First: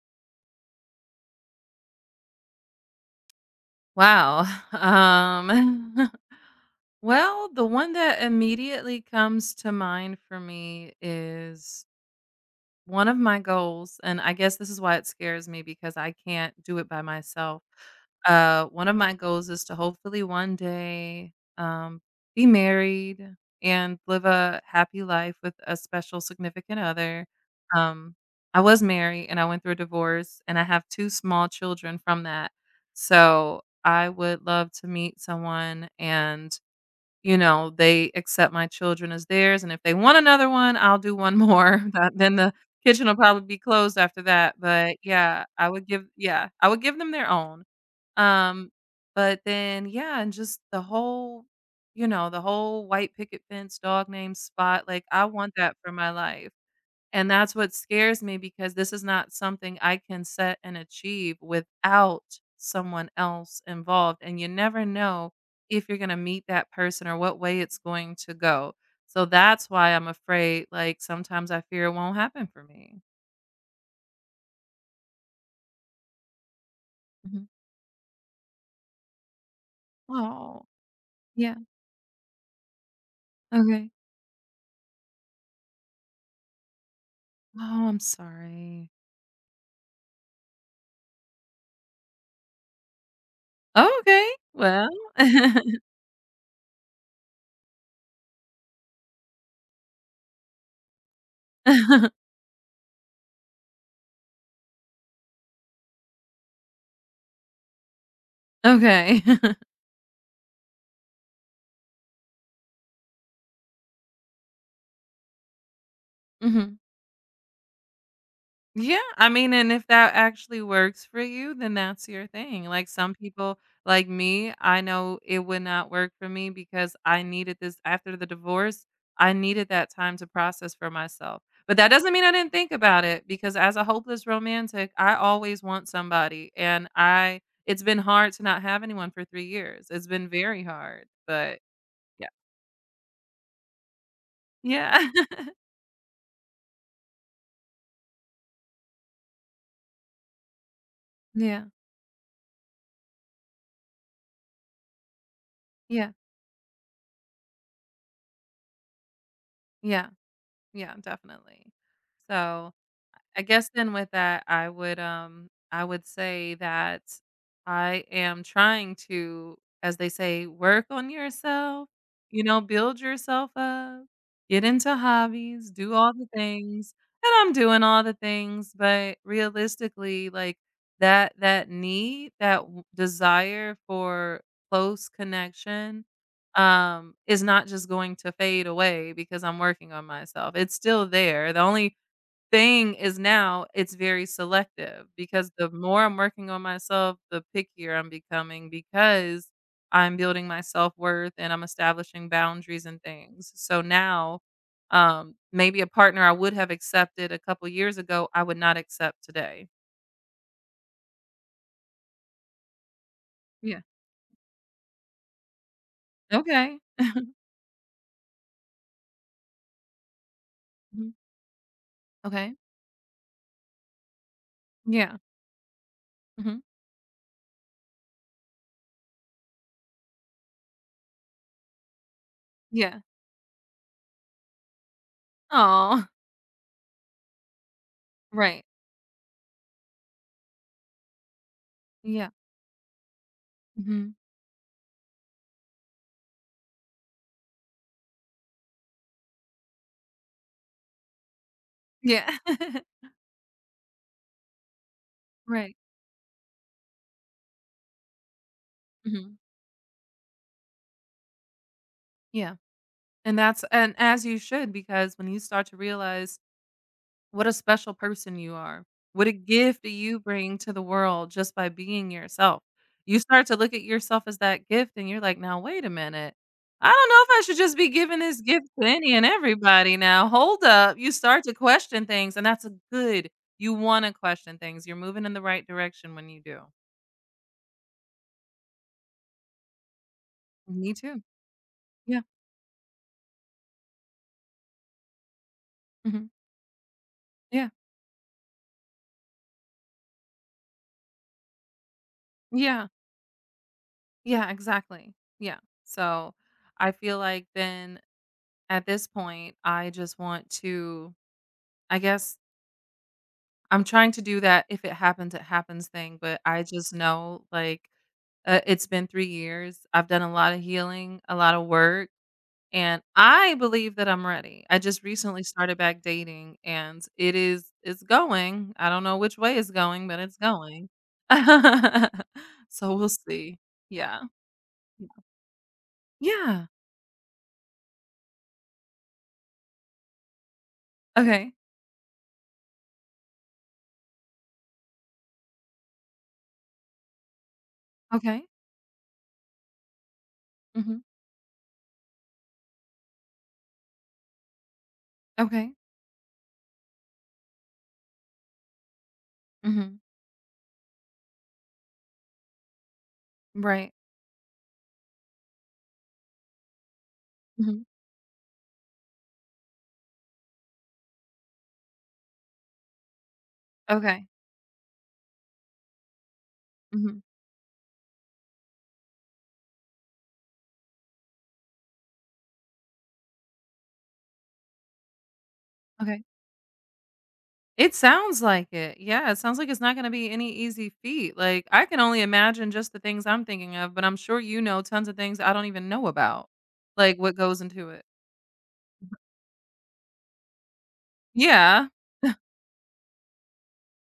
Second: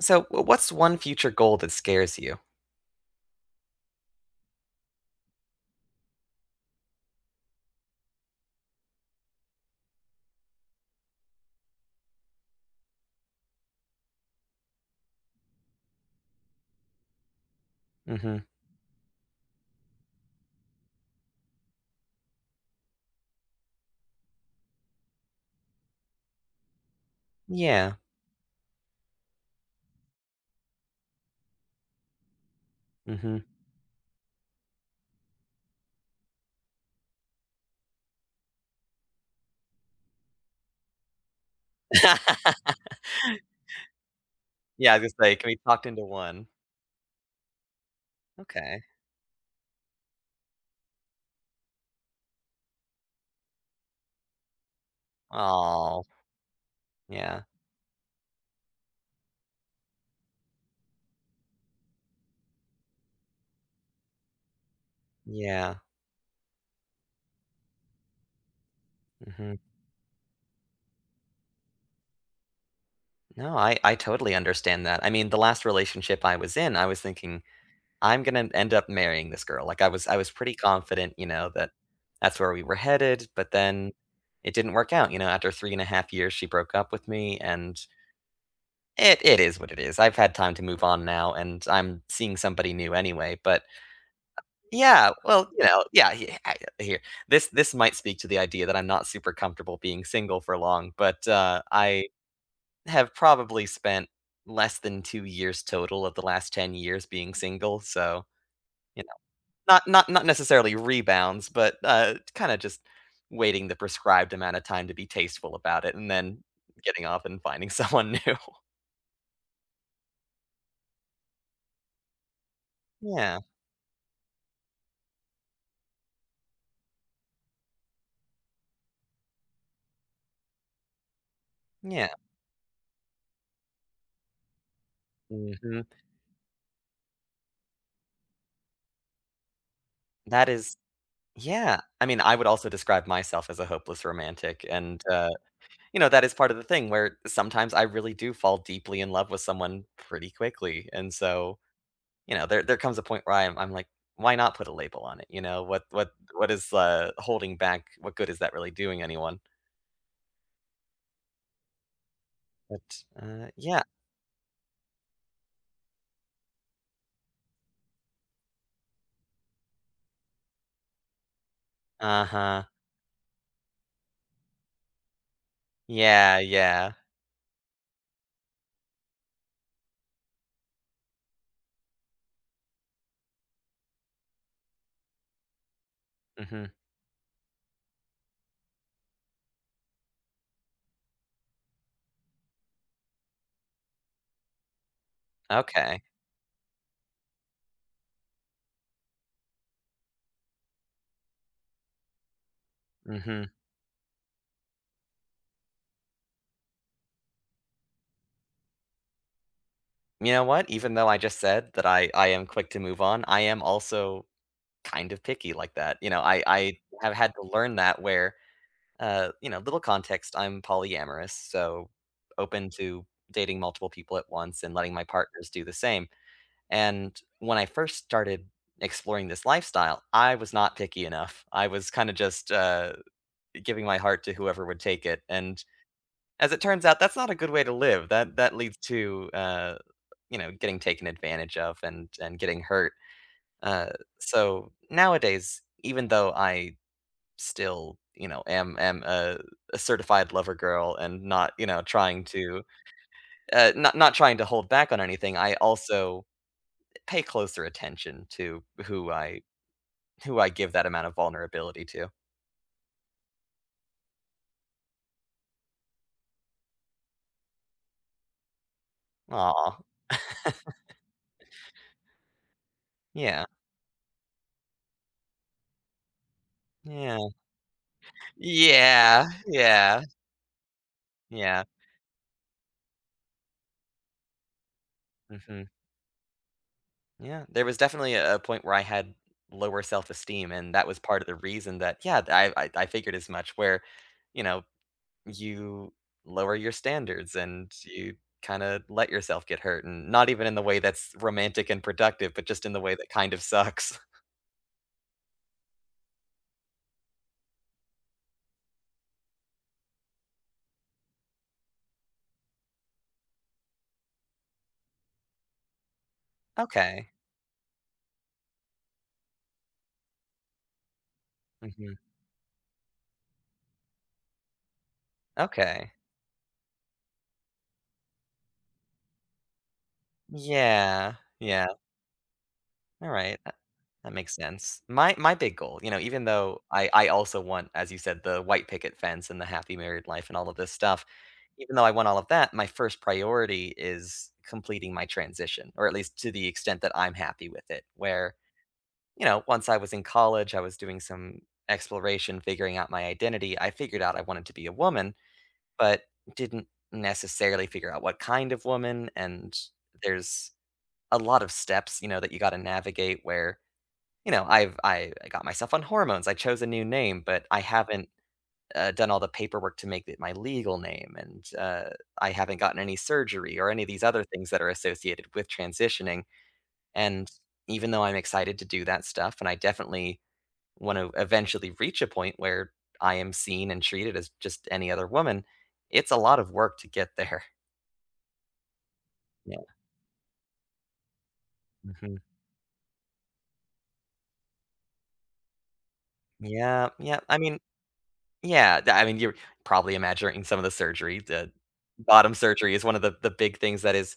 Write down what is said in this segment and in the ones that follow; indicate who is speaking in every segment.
Speaker 1: So, what's one future goal that scares you?
Speaker 2: Wow. Um, well, the one that immediately comes to mind for me is one of my goals, and I guess this is why it scares me because I can't do it by myself.
Speaker 1: Hmm.
Speaker 2: One of my goals is to hopefully one day be married and live a happy life with a special significant other.
Speaker 1: Yeah.
Speaker 2: Um, I was married and I went through a divorce, and I have two small children from that.
Speaker 1: hmm
Speaker 2: So I would love to meet someone and they accept my children as theirs, and if they want another one, I'll do one more, but then the kitchen will probably be closed after that, but
Speaker 1: yeah, just like
Speaker 2: yeah,
Speaker 1: can be
Speaker 2: I would
Speaker 1: talked
Speaker 2: give
Speaker 1: into one.
Speaker 2: yeah, I would give them their own. Um,
Speaker 1: Okay.
Speaker 2: but then, yeah, and just the whole the whole white picket fence, dog name spot, like, I want that for
Speaker 1: Oh,
Speaker 2: my life. And
Speaker 1: yeah,
Speaker 2: that's what scares me because this is not something I can set and achieve without someone else involved. And you never know
Speaker 1: yeah.
Speaker 2: if you're going to meet that person or what way it's going to go. So
Speaker 1: Hmm.
Speaker 2: that's why I'm afraid. Like sometimes I fear it won't happen for me.
Speaker 1: No, I totally understand that. I mean, the last relationship I was in, I was thinking,
Speaker 2: Mhm.
Speaker 1: "I'm gonna end up marrying this girl." Like, I was pretty
Speaker 2: Oh,
Speaker 1: confident, you know,
Speaker 2: yeah.
Speaker 1: that that's where we were headed, but
Speaker 2: Okay.
Speaker 1: then it didn't work out, you know, after 3 and a half years, she broke up with me, and
Speaker 2: Oh, I'm sorry.
Speaker 1: it is what it is. I've had time to move on now, and I'm seeing somebody new anyway, but
Speaker 2: Oh, okay. Well,
Speaker 1: yeah, well, you know, yeah, this might speak to the idea that I'm not super comfortable being single for long, but, I have probably spent less than 2 years total of the last 10 years being single, so, you know,
Speaker 2: okay.
Speaker 1: not necessarily rebounds, but, kinda just waiting the prescribed amount of time to be tasteful about it and then
Speaker 2: Mhm.
Speaker 1: getting off and finding someone new.
Speaker 2: Yeah, I mean, and if that actually works for you, then that's your thing. Like some
Speaker 1: Yeah,
Speaker 2: people, like me, I know it would not work for me because I needed this after the divorce. I needed that time to process for myself. But that doesn't
Speaker 1: yeah.
Speaker 2: mean I didn't think about it because as a hopeless romantic, I always
Speaker 1: Mhm.
Speaker 2: want somebody and I it's been hard to not have anyone for 3 years. It's been
Speaker 1: That
Speaker 2: very
Speaker 1: is
Speaker 2: hard, but
Speaker 1: yeah, I mean,
Speaker 2: yeah.
Speaker 1: I would also describe myself as a hopeless romantic,
Speaker 2: Yeah.
Speaker 1: and, you know, that is part of the thing where sometimes I really do fall deeply in love with someone pretty quickly, and so
Speaker 2: yeah.
Speaker 1: you know, there comes a point where I'm like, "Why not put a label on it?" You know, what what
Speaker 2: Yeah.
Speaker 1: what is, holding back what good is that really doing anyone?
Speaker 2: Yeah. Yeah, definitely. So
Speaker 1: But,
Speaker 2: I guess
Speaker 1: yeah.
Speaker 2: then with that, I would say that I am trying to, as they say, work on yourself, you know,
Speaker 1: Uh-huh.
Speaker 2: build yourself up, get into hobbies, do all the
Speaker 1: Yeah,
Speaker 2: things.
Speaker 1: yeah.
Speaker 2: And I'm doing all the things, but realistically, like that need, that desire for close connection
Speaker 1: Mhm.
Speaker 2: is not just going to fade away because I'm working on myself. It's still there. The only thing is now it's very selective because the more
Speaker 1: Okay.
Speaker 2: I'm working on myself, the pickier I'm becoming because I'm building my self-worth and I'm establishing boundaries and
Speaker 1: Mhm.
Speaker 2: things. So now, maybe a partner I would have accepted a couple years ago, I would not accept today.
Speaker 1: You know what? Even though I just said that I am quick to move on, I am
Speaker 2: Yeah.
Speaker 1: also kind of picky like that. You know, I
Speaker 2: Okay.
Speaker 1: I have had to learn that where, you know, little context, I'm
Speaker 2: Mhm.
Speaker 1: polyamorous, so
Speaker 2: Okay.
Speaker 1: open to dating multiple people at once and letting my
Speaker 2: Yeah.
Speaker 1: partners do the same.
Speaker 2: Hmm.
Speaker 1: And when I first started exploring this lifestyle, I was not picky enough. I was kind of just
Speaker 2: Yeah.
Speaker 1: giving my heart to whoever would take it. And
Speaker 2: Oh,
Speaker 1: as it turns out, that's not a good way to live. That
Speaker 2: right.
Speaker 1: leads to you know getting taken advantage of and
Speaker 2: Yeah.
Speaker 1: and getting hurt. Uh,
Speaker 2: Hmm.
Speaker 1: so nowadays, even though I still you know am a certified lover girl and not you know trying
Speaker 2: Yeah.
Speaker 1: to not trying to hold back on anything, I
Speaker 2: right.
Speaker 1: also pay closer attention to
Speaker 2: Hmm.
Speaker 1: who I give that amount of vulnerability to.
Speaker 2: Yeah. And that's, and as you should, because when you start to realize what a special person you are. What a
Speaker 1: Aw,
Speaker 2: gift do you bring to the world just by being yourself. You
Speaker 1: yeah,
Speaker 2: start to look at yourself as that gift and you're like, "Now wait a minute. I don't
Speaker 1: yeah.
Speaker 2: know if I should just be giving this gift to any and
Speaker 1: Yeah,
Speaker 2: everybody
Speaker 1: yeah,
Speaker 2: now. Hold up." You start to
Speaker 1: yeah,
Speaker 2: question things and that's a good. You wanna question things. You're moving in the
Speaker 1: mhm,
Speaker 2: right direction when you do.
Speaker 1: yeah. There was definitely a point where I had lower self-esteem, and that
Speaker 2: Me
Speaker 1: was
Speaker 2: too.
Speaker 1: part of the reason that
Speaker 2: Yeah.
Speaker 1: yeah, I figured as much where, you know, you
Speaker 2: Mhm.
Speaker 1: lower your standards
Speaker 2: Yeah.
Speaker 1: and you kinda let yourself get hurt, and not even in the way that's romantic and productive, but just in the
Speaker 2: Yeah.
Speaker 1: way that kind of sucks.
Speaker 2: Yeah, exactly. Yeah. So, I feel like then at this point, I just want to, I guess I'm trying to do that if it happens, it happens thing, but I just
Speaker 1: Okay.
Speaker 2: know, like, it's been 3 years. I've done a lot of healing, a lot of
Speaker 1: Mhm.
Speaker 2: work, and I believe that I'm ready. I just recently started
Speaker 1: Okay.
Speaker 2: back dating, and it's going. I don't know which way it's going, but it's going.
Speaker 1: Yeah, yeah,
Speaker 2: So we'll
Speaker 1: alright.
Speaker 2: see.
Speaker 1: That
Speaker 2: Yeah.
Speaker 1: makes sense. My big goal, you know, even though
Speaker 2: Yeah.
Speaker 1: I also want, as you said, the white picket fence and the happy married life and all of this stuff,
Speaker 2: Okay.
Speaker 1: even though I want all of that, my first priority is completing my transition, or at least to the extent that I'm happy with it. Where,
Speaker 2: Okay.
Speaker 1: you know, once I was in college, I was
Speaker 2: Mhm.
Speaker 1: doing some exploration, figuring out my identity. I figured out I wanted to be a woman,
Speaker 2: Okay.
Speaker 1: but didn't necessarily figure out what kind of woman. And
Speaker 2: Mhm.
Speaker 1: there's a lot of steps, you know, that you got to navigate where
Speaker 2: Right.
Speaker 1: you know, I got myself on hormones, I chose a new name, but I
Speaker 2: Mhm.
Speaker 1: haven't, done all the paperwork to make it my legal name, and, I haven't gotten any surgery or any of these other
Speaker 2: Okay.
Speaker 1: things that are associated with transitioning,
Speaker 2: Mhm.
Speaker 1: and even though I'm excited to do that stuff, and I definitely wanna eventually reach a point where I am seen and treated as just any other woman, it's a
Speaker 2: Okay.
Speaker 1: lot of work to get there.
Speaker 2: It sounds like it. Yeah, it sounds
Speaker 1: Yeah,
Speaker 2: like it's not going to be any easy feat. Like, I can
Speaker 1: mhm.
Speaker 2: only imagine just the things I'm thinking of, but I'm sure you know tons of things I don't even know about,
Speaker 1: Yeah,
Speaker 2: like
Speaker 1: yeah,
Speaker 2: what
Speaker 1: I mean
Speaker 2: goes into it.
Speaker 1: yeah, th I mean, you're probably imagining some of the surgery. The
Speaker 2: Yeah.
Speaker 1: bottom surgery is one of the big things that is,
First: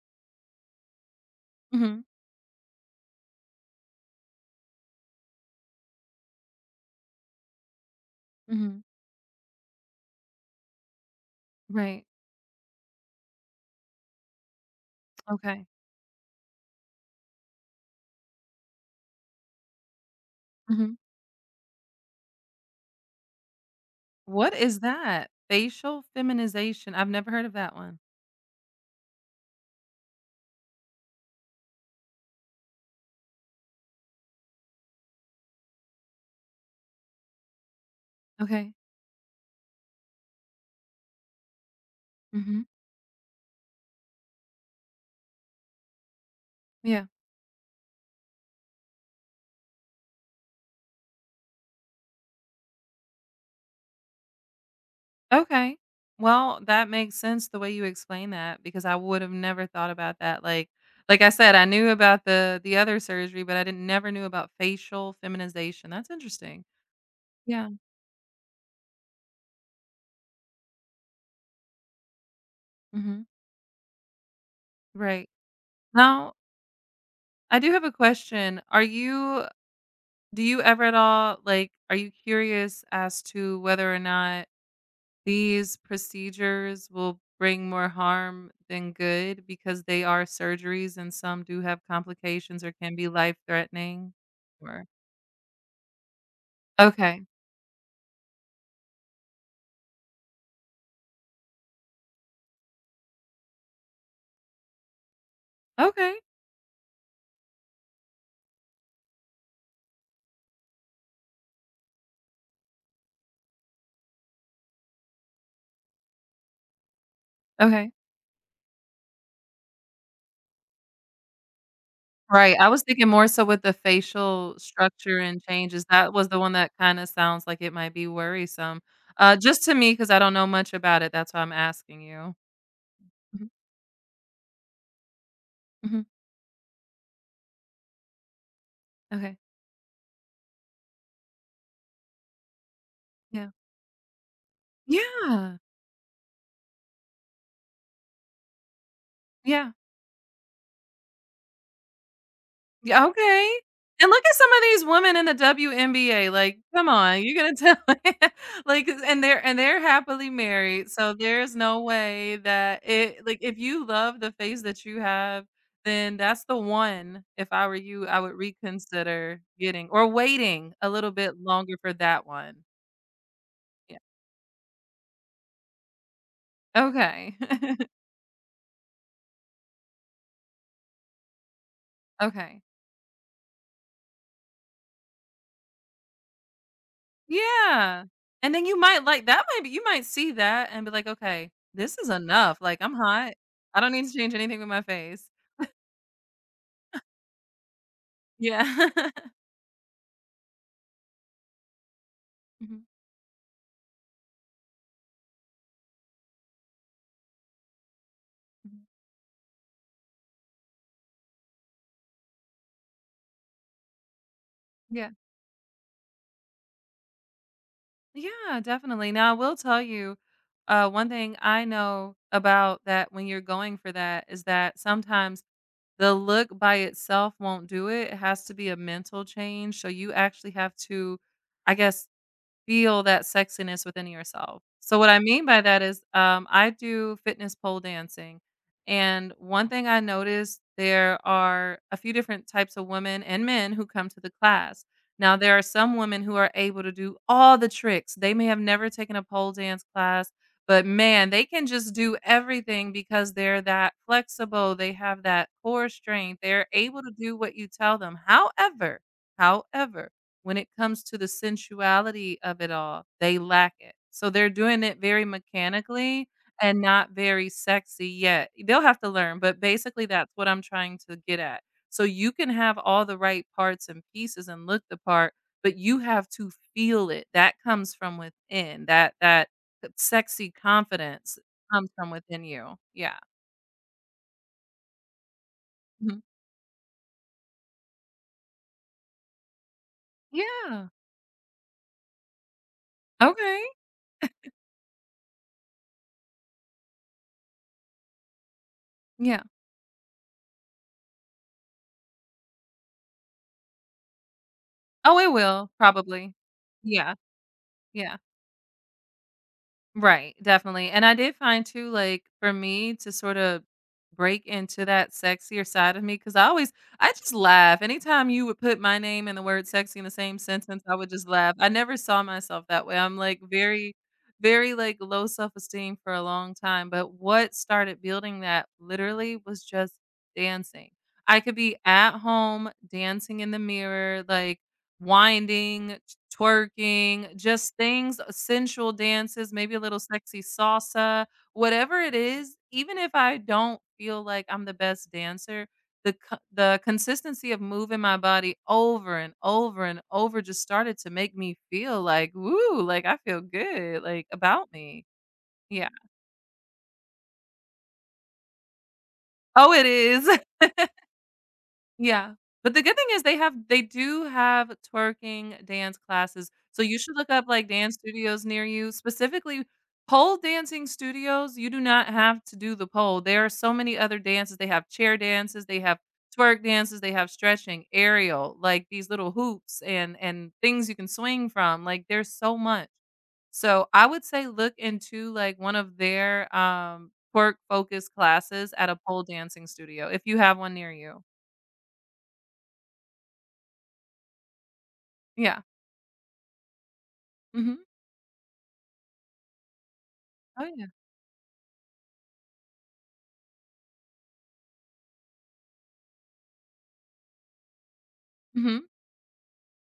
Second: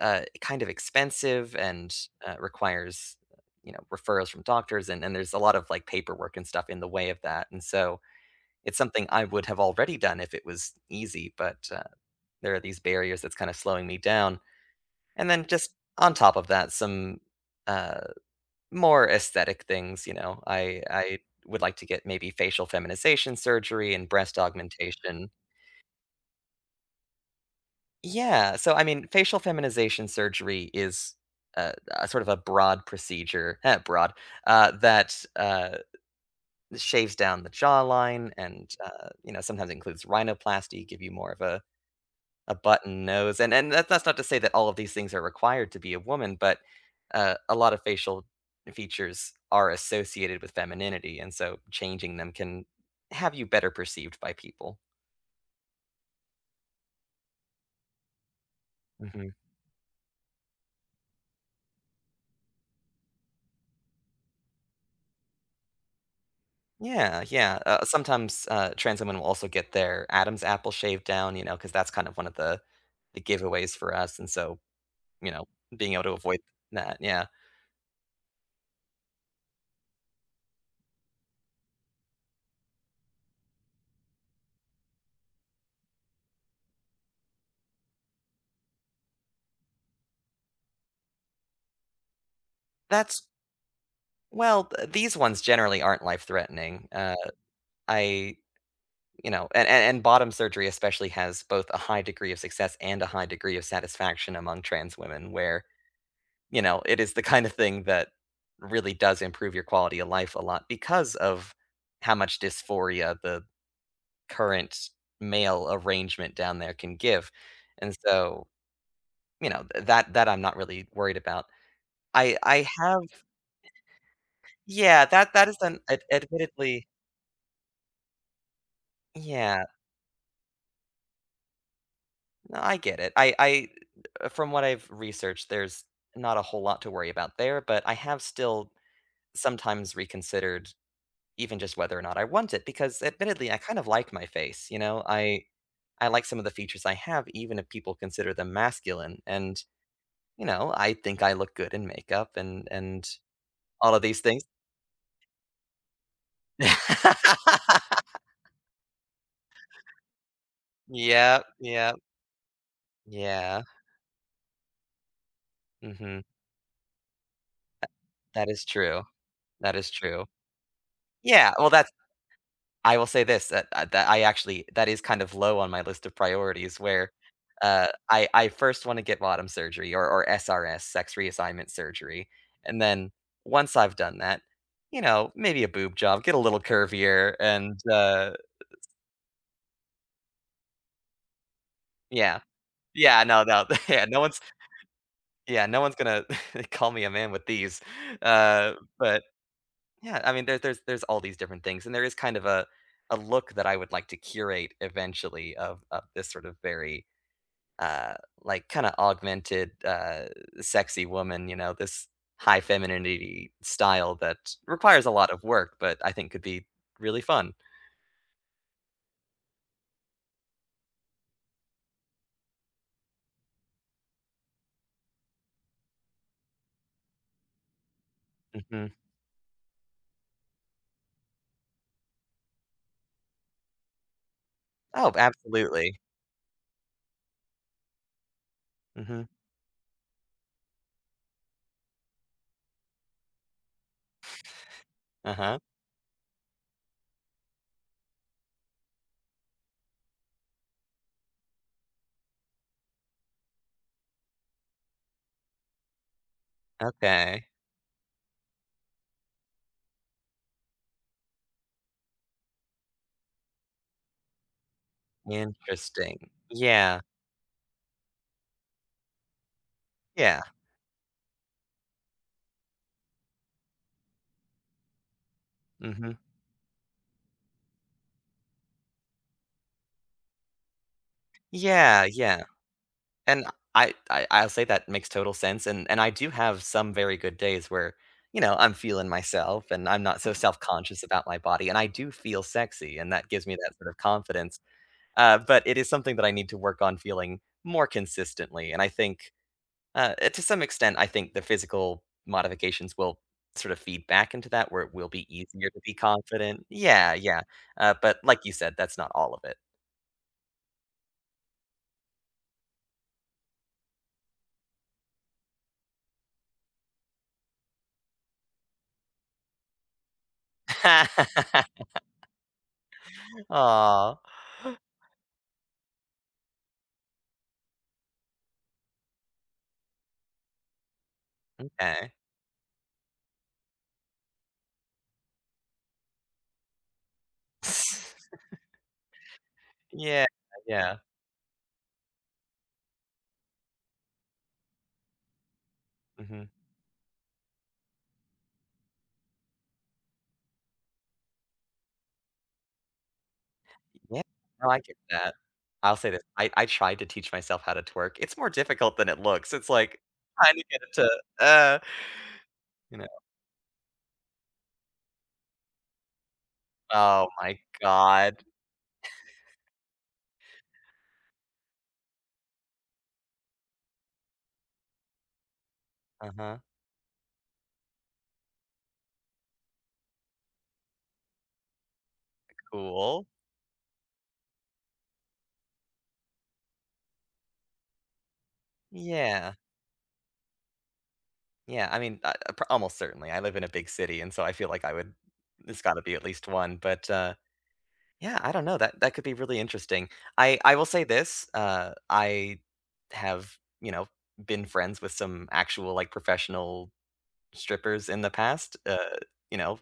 Speaker 1: kind of expensive and,
Speaker 2: Hmm.
Speaker 1: requires, you know, referrals from doctors, and there's a lot of, like, paperwork and stuff in the way of that, and so
Speaker 2: Hmm.
Speaker 1: it's something I would have already done if it was easy, but,
Speaker 2: Right.
Speaker 1: there are these barriers that's kinda slowing me down, and then
Speaker 2: Okay.
Speaker 1: just on top of that, some, uh, more aesthetic things, you know? I
Speaker 2: Hmm.
Speaker 1: I would like to get maybe facial feminization surgery and breast
Speaker 2: What is that?
Speaker 1: augmentation.
Speaker 2: Facial feminization. I've never heard of that one.
Speaker 1: Yeah, so, I mean, facial feminization surgery is a sort of a broad procedure that, shaves down the jawline
Speaker 2: Okay.
Speaker 1: and, you know, sometimes includes rhinoplasty, give you more of a
Speaker 2: Hmm.
Speaker 1: button nose, and that's not to say that all of these things are required to be a woman, but,
Speaker 2: Yeah.
Speaker 1: a lot of facial features are associated with femininity, and so changing them can have you better perceived by people.
Speaker 2: Okay. Well, that makes sense the way you explain that because I would have
Speaker 1: Mhm.
Speaker 2: never thought about that. Like I said, I knew about the other surgery, but I didn't never knew about facial feminization. That's interesting.
Speaker 1: Yeah, yeah,
Speaker 2: Yeah.
Speaker 1: sometimes, trans women will also get their Adam's apple shaved down, you know, because that's kind of one of the
Speaker 2: Mhm.
Speaker 1: giveaways for us, and so,
Speaker 2: Right.
Speaker 1: you know, being able to
Speaker 2: Now,
Speaker 1: avoid that, yeah.
Speaker 2: I do have a question. Are you do you ever at all like are you curious as to whether or not these procedures will bring more harm than good because they are surgeries and some do have complications or can be
Speaker 1: That's
Speaker 2: life-threatening
Speaker 1: well,
Speaker 2: or
Speaker 1: th these ones generally aren't life-threatening,
Speaker 2: Okay.
Speaker 1: I you know, and bottom surgery especially has both a high degree of success and a high degree of satisfaction among trans women where,
Speaker 2: Okay.
Speaker 1: you know, it is the kind of thing that really does improve your quality of life a lot because of how much dysphoria the current male arrangement down there can give.
Speaker 2: Okay.
Speaker 1: And so, you know, th that that I'm not really worried about. I
Speaker 2: Right,
Speaker 1: I
Speaker 2: I was
Speaker 1: have
Speaker 2: thinking more so with the facial
Speaker 1: yeah,
Speaker 2: structure
Speaker 1: that
Speaker 2: and
Speaker 1: that is an
Speaker 2: changes,
Speaker 1: ad
Speaker 2: that was the one that
Speaker 1: admittedly
Speaker 2: kinda sounds like it might be worrisome, just
Speaker 1: yeah,
Speaker 2: to me because I don't know much about it, that's why I'm asking you.
Speaker 1: no, I get it. I
Speaker 2: Mhm,
Speaker 1: I from what I've researched, there's
Speaker 2: mhm,
Speaker 1: not a whole lot to worry about there, but I have still
Speaker 2: okay,
Speaker 1: sometimes reconsidered even just whether or not I want it because
Speaker 2: yeah.
Speaker 1: admittedly, I kind of like my face, you know? I
Speaker 2: Yeah,
Speaker 1: I like some of the features I have even if people consider them masculine, and
Speaker 2: yeah.
Speaker 1: you know, I think I look good in makeup
Speaker 2: Yeah,
Speaker 1: and
Speaker 2: okay.
Speaker 1: all of
Speaker 2: And
Speaker 1: these
Speaker 2: look at
Speaker 1: things.
Speaker 2: some of these women in the WNBA, like, come on, you're gonna tell me like, and they're happily married, so
Speaker 1: Yeah,
Speaker 2: there's no
Speaker 1: yeah,
Speaker 2: way that it like, if
Speaker 1: yeah,
Speaker 2: you love the face that you have, then
Speaker 1: mhm,
Speaker 2: that's the one, if I were you, I would
Speaker 1: that is true,
Speaker 2: reconsider
Speaker 1: that
Speaker 2: getting
Speaker 1: is
Speaker 2: or
Speaker 1: true.
Speaker 2: waiting a little bit
Speaker 1: Yeah, well,
Speaker 2: longer
Speaker 1: that's
Speaker 2: for that one.
Speaker 1: I will say this,
Speaker 2: Yeah.
Speaker 1: that I actually that is kind of low on my list of priorities where,
Speaker 2: Okay.
Speaker 1: I first wanna get bottom surgery or SRS, sex reassignment surgery,
Speaker 2: Okay.
Speaker 1: and then once I've done that, you know, maybe a boob job, get a little curvier and,
Speaker 2: Yeah, and then you might like that might be you might see that and be like, "Okay, this is
Speaker 1: yeah.
Speaker 2: enough, like, I'm
Speaker 1: Yeah,
Speaker 2: hot.
Speaker 1: no, no,
Speaker 2: I don't
Speaker 1: yeah,
Speaker 2: need to
Speaker 1: no
Speaker 2: change
Speaker 1: one's
Speaker 2: anything with my face."
Speaker 1: yeah, no one's gonna call me a man with these.
Speaker 2: Yeah.
Speaker 1: But yeah, I mean, there's all these different things, and there is kind of
Speaker 2: Mhm,
Speaker 1: a look that I would like to curate eventually of this sort of very uh like
Speaker 2: mhm.
Speaker 1: kind of augmented sexy woman, you know, this high femininity style that requires
Speaker 2: Yeah.
Speaker 1: a lot of work, but I think could be really fun.
Speaker 2: Yeah, definitely. Now I will tell you, one thing I know about that when you're going for that is that sometimes the look by itself won't do it. It has to be a
Speaker 1: Hmm.
Speaker 2: mental change, so you actually have to, I guess, feel that sexiness within yourself. So what
Speaker 1: Oh,
Speaker 2: I mean by that
Speaker 1: absolutely.
Speaker 2: is, I do fitness pole dancing,
Speaker 1: Hmm.
Speaker 2: and one thing I noticed, there are a few different types of women and men who come to the class. Now there
Speaker 1: Uh-huh.
Speaker 2: are some women who are able to do all the tricks. They may have never taken a pole dance class, but man, they can just do everything because they're that flexible. They have that core strength. They're able to do
Speaker 1: Okay.
Speaker 2: what you tell them. However when it comes to the sensuality of it all, they lack it. So they're doing it very mechanically
Speaker 1: Interesting.
Speaker 2: and
Speaker 1: Yeah.
Speaker 2: not very sexy yet. They'll have to learn, but basically that's
Speaker 1: Yeah.
Speaker 2: what I'm trying to get at. So you can have all the right parts and pieces and look the part, but you
Speaker 1: Hmm.
Speaker 2: have to feel it. That comes from within. That sexy confidence comes
Speaker 1: Yeah.
Speaker 2: from
Speaker 1: Yeah.
Speaker 2: within you. Yeah.
Speaker 1: And I'll say that makes total sense, and I
Speaker 2: Mhm.
Speaker 1: do have some very good days where, you know, I'm feeling myself and I'm not so
Speaker 2: Yeah.
Speaker 1: self-conscious about my body, and I do feel sexy, and that gives me
Speaker 2: Okay.
Speaker 1: that sort of confidence. But it is something that I need to work on feeling more consistently, and I think,
Speaker 2: Yeah.
Speaker 1: to some extent, I think the physical modifications will sort of feed back into that, where it will
Speaker 2: Oh,
Speaker 1: be
Speaker 2: it
Speaker 1: easier
Speaker 2: will
Speaker 1: to be
Speaker 2: probably.
Speaker 1: confident. Yeah,
Speaker 2: Yeah.
Speaker 1: yeah.
Speaker 2: Yeah.
Speaker 1: But like you said, that's not all of it.
Speaker 2: Right, definitely. And I did find too, like for me to sort of break into that sexier side of me, because I always, I just laugh. Anytime you would put my name and the word sexy in the same sentence, I would just laugh. I never saw myself that way.
Speaker 1: Aw.
Speaker 2: Very like low self esteem for a long time. But what started building that literally was just dancing. I could be
Speaker 1: Okay.
Speaker 2: at home dancing in the mirror, like winding, twerking, just things, sensual dances, maybe a little
Speaker 1: Yeah,
Speaker 2: sexy
Speaker 1: yeah,
Speaker 2: salsa, whatever it is, even if I don't feel like I'm the best dancer,
Speaker 1: mhm.
Speaker 2: the consistency of moving my body over and over and over just started to make me feel like, woo, like I feel good,
Speaker 1: Yeah,
Speaker 2: like
Speaker 1: no,
Speaker 2: about
Speaker 1: I get
Speaker 2: me.
Speaker 1: that.
Speaker 2: Yeah.
Speaker 1: I'll say this, I tried to teach myself how to twerk, it's more difficult than it looks, it's
Speaker 2: Oh, it
Speaker 1: like
Speaker 2: is.
Speaker 1: trying to get it to,
Speaker 2: Yeah, but the good
Speaker 1: you
Speaker 2: thing
Speaker 1: know
Speaker 2: is they do have twerking dance classes, so you should
Speaker 1: oh
Speaker 2: look up,
Speaker 1: my
Speaker 2: like, dance
Speaker 1: god.
Speaker 2: studios near you, specifically pole dancing studios, you do not have to do the pole, there are so many other dances, they have chair dances, they have
Speaker 1: Uh-huh,
Speaker 2: twerk dances, they have stretching, aerial, like, these little hoops and things you can swing from, like, there's so much.
Speaker 1: cool.
Speaker 2: So, I would say look into, like, one of their, twerk-focused classes at a pole
Speaker 1: Yeah,
Speaker 2: dancing studio if you have one near you.
Speaker 1: yeah, I mean, pr almost certainly, I live in a big city, and so I feel like I would
Speaker 2: Yeah.
Speaker 1: there's gotta be at least one, but,
Speaker 2: Mhm.
Speaker 1: yeah, I don't know, that could be really interesting. I
Speaker 2: Oh,
Speaker 1: I
Speaker 2: yeah.
Speaker 1: will say this, I have, you know, been friends with some actual, like, professional strippers in the past,
Speaker 2: Mhm.
Speaker 1: you know,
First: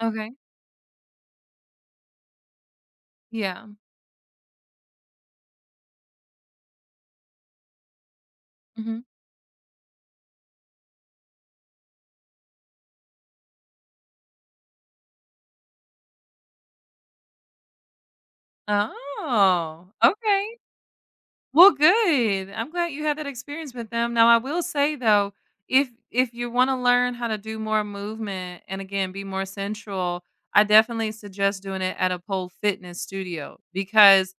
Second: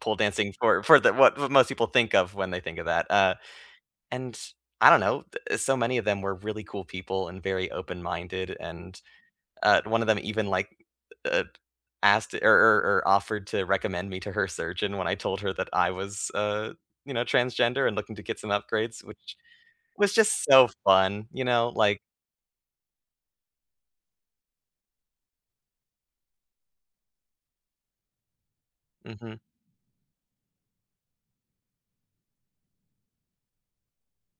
Speaker 1: pole
Speaker 2: Okay.
Speaker 1: dancing for the what most people think of when they think of that,
Speaker 2: Yeah.
Speaker 1: and I don't know, th so many of them were really cool people and very open-minded,
Speaker 2: Mhm.
Speaker 1: and, one of them even, like, uh, asked or or offered to recommend me to her surgeon when I told her that I was, you know, transgender and looking to get some upgrades, which
Speaker 2: Oh,
Speaker 1: was just
Speaker 2: okay.
Speaker 1: so fun, you
Speaker 2: Well,
Speaker 1: know, like
Speaker 2: good. I'm glad you had that experience with them. Now, I will say though, if you wanna learn how to do more movement and again, be
Speaker 1: mhm.
Speaker 2: more central, I definitely suggest doing it at a pole fitness studio because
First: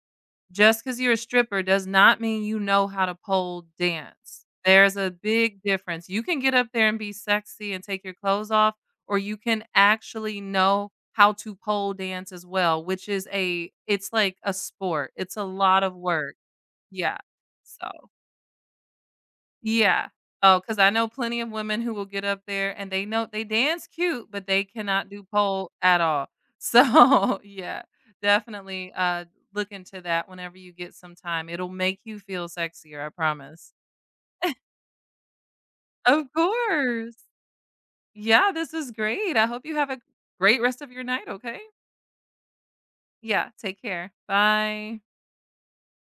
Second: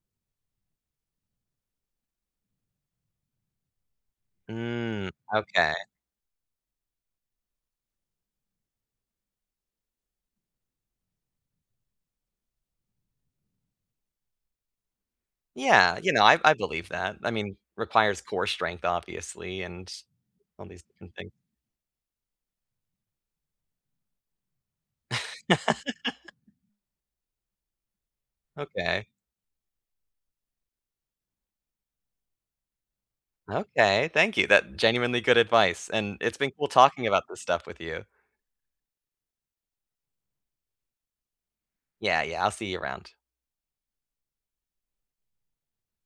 Speaker 2: just because 'cause you're a stripper does not mean you know how to pole dance. There's
Speaker 1: Mm,
Speaker 2: a big
Speaker 1: okay.
Speaker 2: difference. You can get up there and be sexy and take your clothes off, or you can actually know how to pole dance as well, which is a it's like a sport. It's a lot of
Speaker 1: Yeah, you know,
Speaker 2: work.
Speaker 1: I believe that.
Speaker 2: Yeah.
Speaker 1: I mean,
Speaker 2: So
Speaker 1: requires core strength, obviously, and
Speaker 2: yeah. Oh,
Speaker 1: all
Speaker 2: because
Speaker 1: these
Speaker 2: I know
Speaker 1: different things.
Speaker 2: plenty of women who will get up there and they know they dance cute, but they cannot do pole at all. So, yeah, definitely,
Speaker 1: Okay.
Speaker 2: look into that whenever you get some time. It'll make you feel sexier, I promise.
Speaker 1: Okay, thank you. That genuinely good advice, and
Speaker 2: Of
Speaker 1: it's been cool talking
Speaker 2: course.
Speaker 1: about this stuff with you.
Speaker 2: Yeah, this was great. I hope you have a great rest of your night, okay?
Speaker 1: Yeah, yeah, I'll see you around.
Speaker 2: Yeah, take care. Bye.